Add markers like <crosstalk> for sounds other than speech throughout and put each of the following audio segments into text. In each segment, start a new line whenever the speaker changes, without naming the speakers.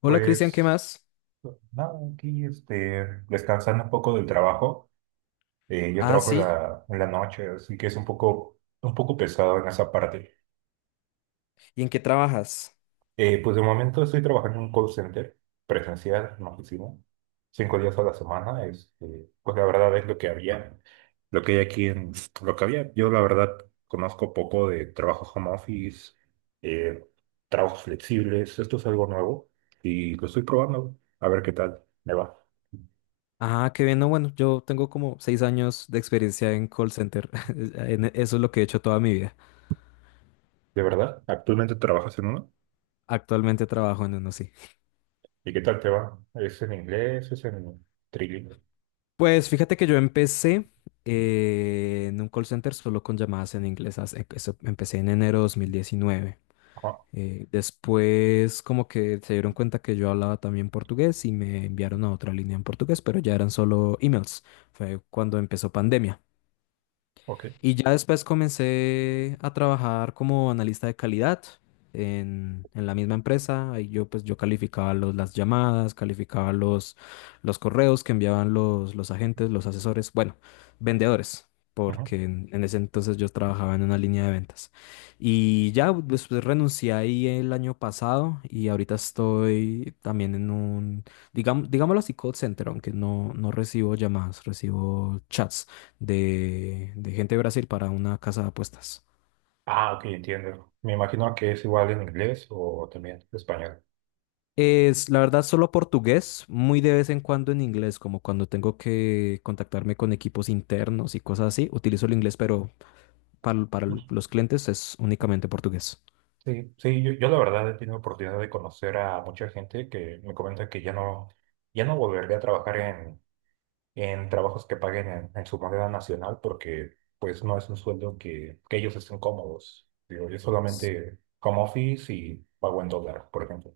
Hola Cristian, ¿qué
Pues
más?
nada, aquí descansando un poco del trabajo. Yo
Ah,
trabajo
sí.
en la noche, así que es un poco pesado en esa parte.
¿Y en qué trabajas?
Pues de momento estoy trabajando en un call center presencial, en oficina, cinco días a la semana. Pues la verdad es lo que había, lo que hay aquí en lo que había. Yo la verdad conozco poco de trabajo home office, eh, trabajos flexibles. Esto es algo nuevo y lo estoy probando a ver qué tal me va.
Ah, qué bien. No, bueno, yo tengo como seis años de experiencia en call center. <laughs> Eso es lo que he hecho toda mi vida.
¿De verdad? ¿Actualmente trabajas en uno?
Actualmente trabajo en uno, sí.
¿Y qué tal te va? ¿Es en inglés? ¿Es en trilingüe?
Pues fíjate que yo empecé en un call center solo con llamadas en inglés. Empecé en enero de 2019.
Ah,
Después como que se dieron cuenta que yo hablaba también portugués y me enviaron a otra línea en portugués, pero ya eran solo emails. Fue cuando empezó pandemia.
ok.
Y ya después comencé a trabajar como analista de calidad en la misma empresa. Ahí yo calificaba las llamadas, calificaba los correos que enviaban los agentes, los asesores, bueno, vendedores,
Ujú.
porque en ese entonces yo trabajaba en una línea de ventas. Y ya después renuncié ahí el año pasado y ahorita estoy también en un, digamos, digámoslo así, call center, aunque no, no recibo llamadas, recibo chats de gente de Brasil para una casa de apuestas.
Ah, ok, entiendo. Me imagino que es igual en inglés o también español.
Es, la verdad, solo portugués, muy de vez en cuando en inglés, como cuando tengo que contactarme con equipos internos y cosas así, utilizo el inglés, pero para
Ujú.
los clientes es únicamente portugués.
Sí, sí, yo la verdad he tenido oportunidad de conocer a mucha gente que me comenta que ya no, ya no volvería a trabajar en trabajos que paguen en su moneda nacional porque pues no es un sueldo que ellos estén cómodos. Digo, yo solamente home office y pago en dólar, por ejemplo.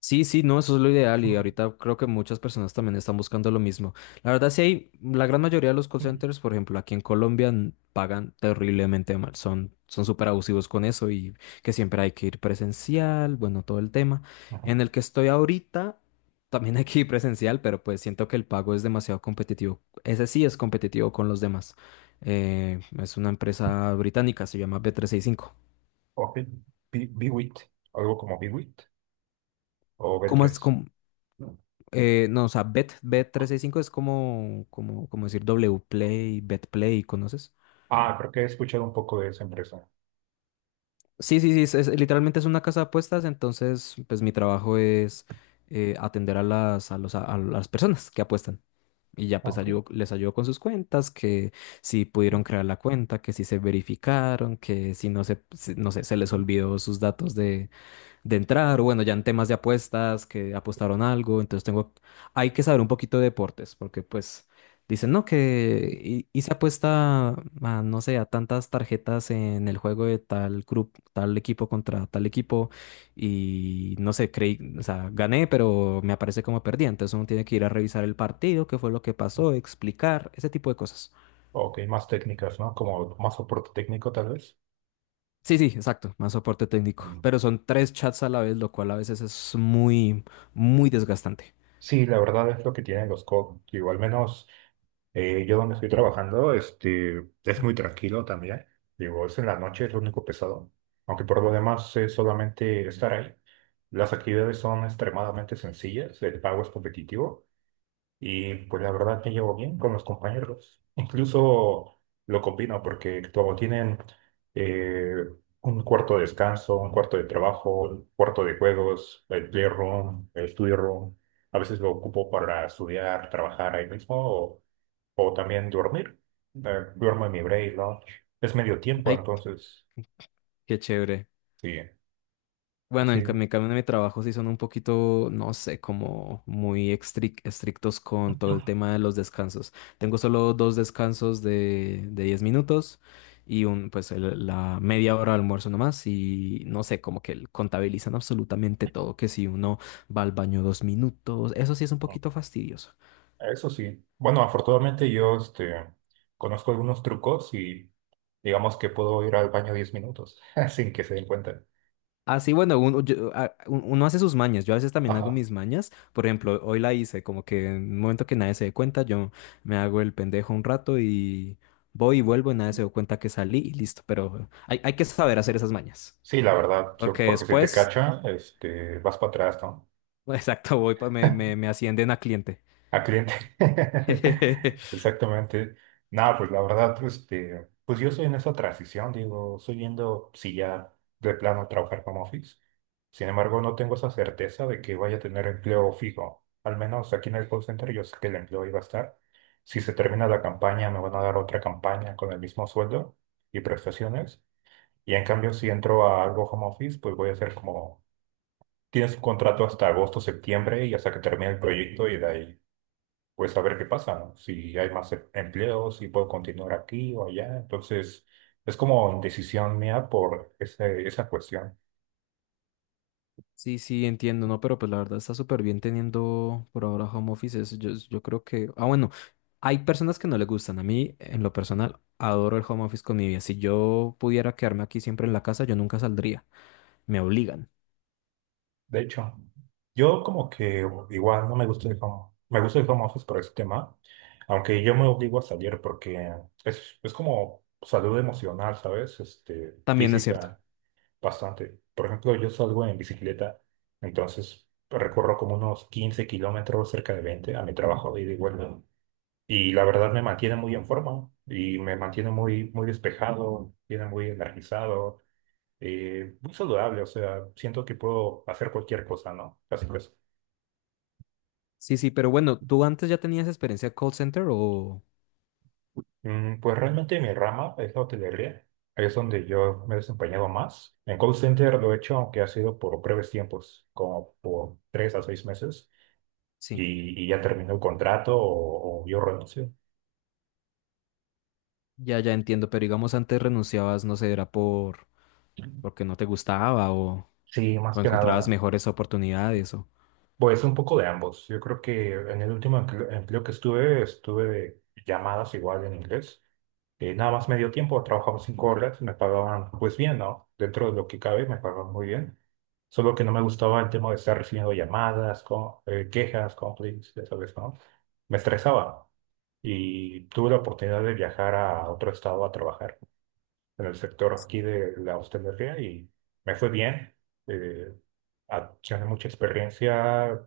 Sí, sí, no, eso es lo ideal y ahorita creo que muchas personas también están buscando lo mismo. La verdad, sí hay, la gran mayoría de los call
Ujú.
centers, por ejemplo, aquí en Colombia n- pagan terriblemente mal, son súper abusivos con eso y que siempre hay que ir presencial, bueno, todo el tema.
Ajá.
En el que estoy ahorita, también hay que ir presencial, pero pues siento que el pago es demasiado competitivo. Ese sí es competitivo con los demás. Es una empresa británica, se llama B365.
Ok. Biwit, algo como Biwit o b
¿Cómo es?
tres.
No, o sea, Bet, bet 365 es como, como, como decir Wplay, Betplay, ¿conoces?
Ah, creo que he escuchado un poco de esa empresa.
Sí, sí, sí, es- literalmente es una casa de apuestas, entonces pues mi trabajo es atender a a las personas que apuestan. Y ya pues
Ok.
les ayudo con sus cuentas, que si pudieron crear la cuenta, que si se verificaron, que si no se, si- no sé, se les olvidó sus datos de entrar, o bueno, ya en temas de apuestas, que apostaron algo, entonces tengo, hay que saber un poquito de deportes, porque pues dicen, no, que hice apuesta a, no sé, a tantas tarjetas en el juego de tal grupo, tal equipo contra tal equipo, y no sé, creí, o sea, gané, pero me aparece como perdí, entonces uno tiene que ir a revisar el partido, qué fue lo que pasó, explicar, ese tipo de cosas.
Ok, más técnicas, ¿no? Como más soporte técnico, tal vez.
Sí, sí, exacto, más soporte técnico,
Mm.
pero son tres chats a la vez, lo cual a veces es muy, muy desgastante.
Sí, la verdad es lo que tienen los COD. Digo, al menos yo donde estoy trabajando, es muy tranquilo también. Digo, es en la noche, es lo único pesado. Aunque por lo demás es solamente estar ahí. Las actividades son extremadamente sencillas, el pago es competitivo. Y pues la verdad me llevo bien con los compañeros. Incluso lo combino porque como tienen eh, un cuarto de descanso, un cuarto de trabajo, un cuarto de juegos, el playroom, el study room. A veces lo ocupo para estudiar, trabajar ahí mismo o también dormir. Duermo en mi break, ¿no? Es medio tiempo,
Hay
entonces
Qué chévere.
sí,
Bueno, en ca-
sí.
mi cambio de mi trabajo sí son un poquito, no sé, como muy estric- estrictos con todo el tema de los descansos. Tengo solo dos descansos de 10 minutos y un, pues el- la media hora de almuerzo nomás y no sé, como que contabilizan absolutamente todo, que si uno va al baño 2 minutos, eso sí es un poquito fastidioso.
Eso sí. Bueno, afortunadamente yo, conozco algunos trucos y digamos que puedo ir al baño 10 minutos <laughs> sin que se den cuenta.
Así bueno, uno hace sus mañas. Yo a veces también hago
Ajá.
mis mañas. Por ejemplo, hoy la hice, como que en un momento que nadie se dé cuenta, yo me hago el pendejo un rato y voy y vuelvo y nadie se dio cuenta que salí y listo. Pero hay que saber hacer esas mañas.
Sí, la verdad,
Porque
porque si te
después,
cacha, vas para atrás, ¿no?
<laughs> exacto, voy, me ascienden a cliente.
A cliente. <laughs>
<laughs>
Exactamente. No, pues la verdad, pues, pues yo estoy en esa transición, digo, estoy viendo si ya de plano trabajar como office. Sin embargo, no tengo esa certeza de que vaya a tener empleo fijo. Al menos aquí en el call center yo sé que el empleo iba a estar. Si se termina la campaña, me van a dar otra campaña con el mismo sueldo y prestaciones. Y en cambio, si entro a algo home office, pues voy a hacer como, tienes un contrato hasta agosto, septiembre y hasta que termine el proyecto y de ahí pues a ver qué pasa, ¿no? Si hay más empleo, si puedo continuar aquí o allá. Entonces, es como decisión mía por esa cuestión.
Sí, sí, entiendo, no, pero pues la verdad está súper bien teniendo por ahora home office. Yo creo que. Ah, bueno. Hay personas que no le gustan. A mí, en lo personal, adoro el home office con mi vida. Si yo pudiera quedarme aquí siempre en la casa, yo nunca saldría. Me obligan.
De hecho, yo como que igual no me gusta el home, me gusta el home office por ese tema, aunque yo me obligo a salir porque es como salud emocional, ¿sabes? Este,
También es cierto.
física, bastante. Por ejemplo, yo salgo en bicicleta, entonces recorro como unos 15 kilómetros, cerca de 20 a mi trabajo de ida y vuelta. Y la verdad me mantiene muy en forma y me mantiene muy despejado, tiene muy energizado, muy saludable. O sea, siento que puedo hacer cualquier cosa, ¿no? Así que,
Sí, sí, pero bueno, ¿tú antes ya tenías experiencia de call center o...?
mm, pues realmente mi rama es la hotelería. Es donde yo me he desempeñado más. En call center lo he hecho, aunque ha sido por breves tiempos, como por tres a seis meses,
Sí,
y ya terminó el contrato o yo renuncio.
ya entiendo, pero digamos antes renunciabas, no sé, era por... porque no te gustaba
Sí, más
o
que
encontrabas
nada.
mejores oportunidades o...
Pues un poco de ambos. Yo creo que en el último empleo que estuve, estuve de llamadas igual en inglés. Nada más medio tiempo, trabajaba 5 horas, me pagaban pues bien, ¿no? Dentro de lo que cabe, me pagaban muy bien. Solo que no me gustaba el tema de estar recibiendo llamadas, quejas, complaints, ya sabes, ¿no? Me estresaba y tuve la oportunidad de viajar a otro estado a trabajar en el sector aquí de la hostelería y me fue bien. Eh, Gané mucha experiencia.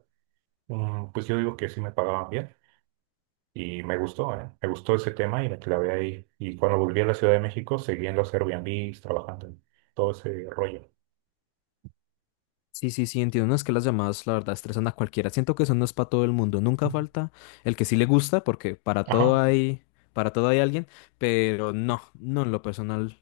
Mm, pues yo digo que sí me pagaban bien y me gustó, ¿eh? Me gustó ese tema y me clavé ahí. Y cuando volví a la Ciudad de México, seguí en los Airbnbs trabajando en todo ese rollo.
Sí, sí, sí, entiendo. No es que las llamadas, la verdad, estresan a cualquiera. Siento que eso no es para todo el mundo. Nunca
Ujú.
falta el que sí le gusta, porque
Ajá.
para todo hay alguien, pero no, no en lo personal.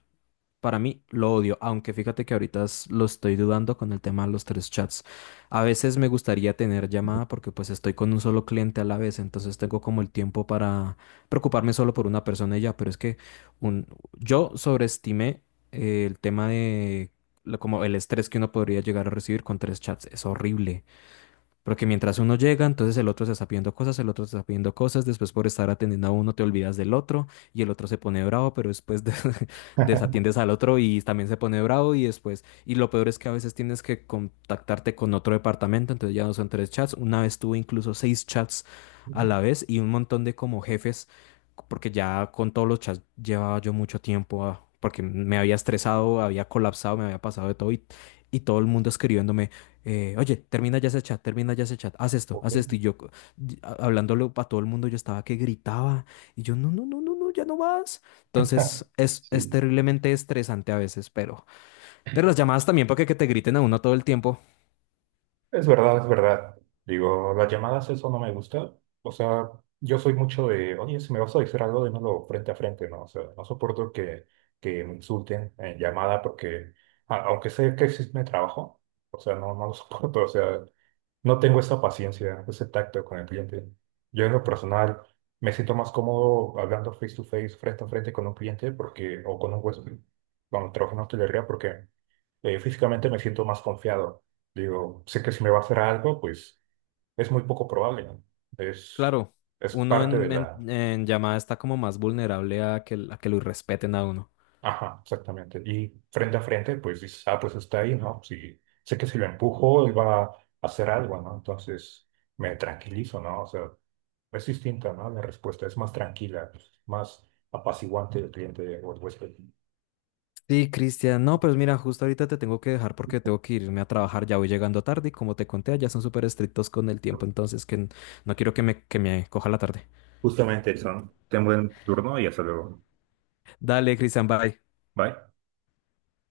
Para mí lo odio, aunque fíjate que ahorita lo estoy dudando con el tema de los tres chats. A veces me gustaría tener llamada porque pues estoy con un solo cliente a la vez, entonces tengo como el tiempo para preocuparme solo por una persona y ya, pero es que un, yo sobreestimé el tema de como el estrés que uno podría llegar a recibir con tres chats. Es horrible. Porque mientras uno llega, entonces el otro se está pidiendo cosas, el otro se está pidiendo cosas, después por estar atendiendo a uno te olvidas del otro y el otro se pone bravo, pero <laughs> desatiendes al otro y también se pone bravo y después, y lo peor es que a veces tienes que contactarte con otro departamento, entonces ya no son tres chats, una vez tuve incluso 6 chats a
Ujú.
la vez y un montón de como jefes, porque ya con todos los chats llevaba yo mucho tiempo, ah, porque me había estresado, había colapsado, me había pasado de todo y todo el mundo escribiéndome oye, termina ya ese chat, termina ya ese chat, haz esto,
Ok.
haz esto. Y yo, hablándolo para todo el mundo, yo estaba que gritaba y yo, no, no, no, no, no, ya no más. Entonces, es
Sí.
terriblemente estresante a veces, pero las llamadas también para que te griten a uno todo el tiempo.
Es verdad, es verdad. Digo, las llamadas, eso no me gusta. O sea, yo soy mucho de, oye, si me vas a decir algo, dímelo frente a frente, ¿no? O sea, no soporto que me insulten en llamada porque, aunque sé que existe mi trabajo, o sea, no, no lo <laughs> soporto, o sea. No tengo esa paciencia, ese tacto con el cliente. Yo en lo personal me siento más cómodo hablando face to face, frente a frente con un cliente porque, o con un huésped, cuando trabajo en hostelería porque físicamente me siento más confiado. Digo, sé que si me va a hacer algo, pues es muy poco probable, ¿no? Es,
Claro,
es
uno
parte de la...
en llamada está como más vulnerable a que lo respeten a uno.
Ajá, exactamente. Y frente a frente, pues dices, ah, pues está ahí, ¿no? Sí sé que si lo empujo, él va a hacer algo, ¿no? Entonces me tranquilizo, ¿no? O sea... Es distinta, ¿no? La respuesta es más tranquila, más apaciguante del cliente o el huésped.
Sí, Cristian, no, pues mira, justo ahorita te tengo que dejar porque tengo que irme a trabajar, ya voy llegando tarde y como te conté, ya son súper estrictos con el tiempo, entonces que n- no quiero que me coja la tarde.
Justamente eso. Ten buen turno y hasta luego.
Dale, Cristian, bye.
Bye.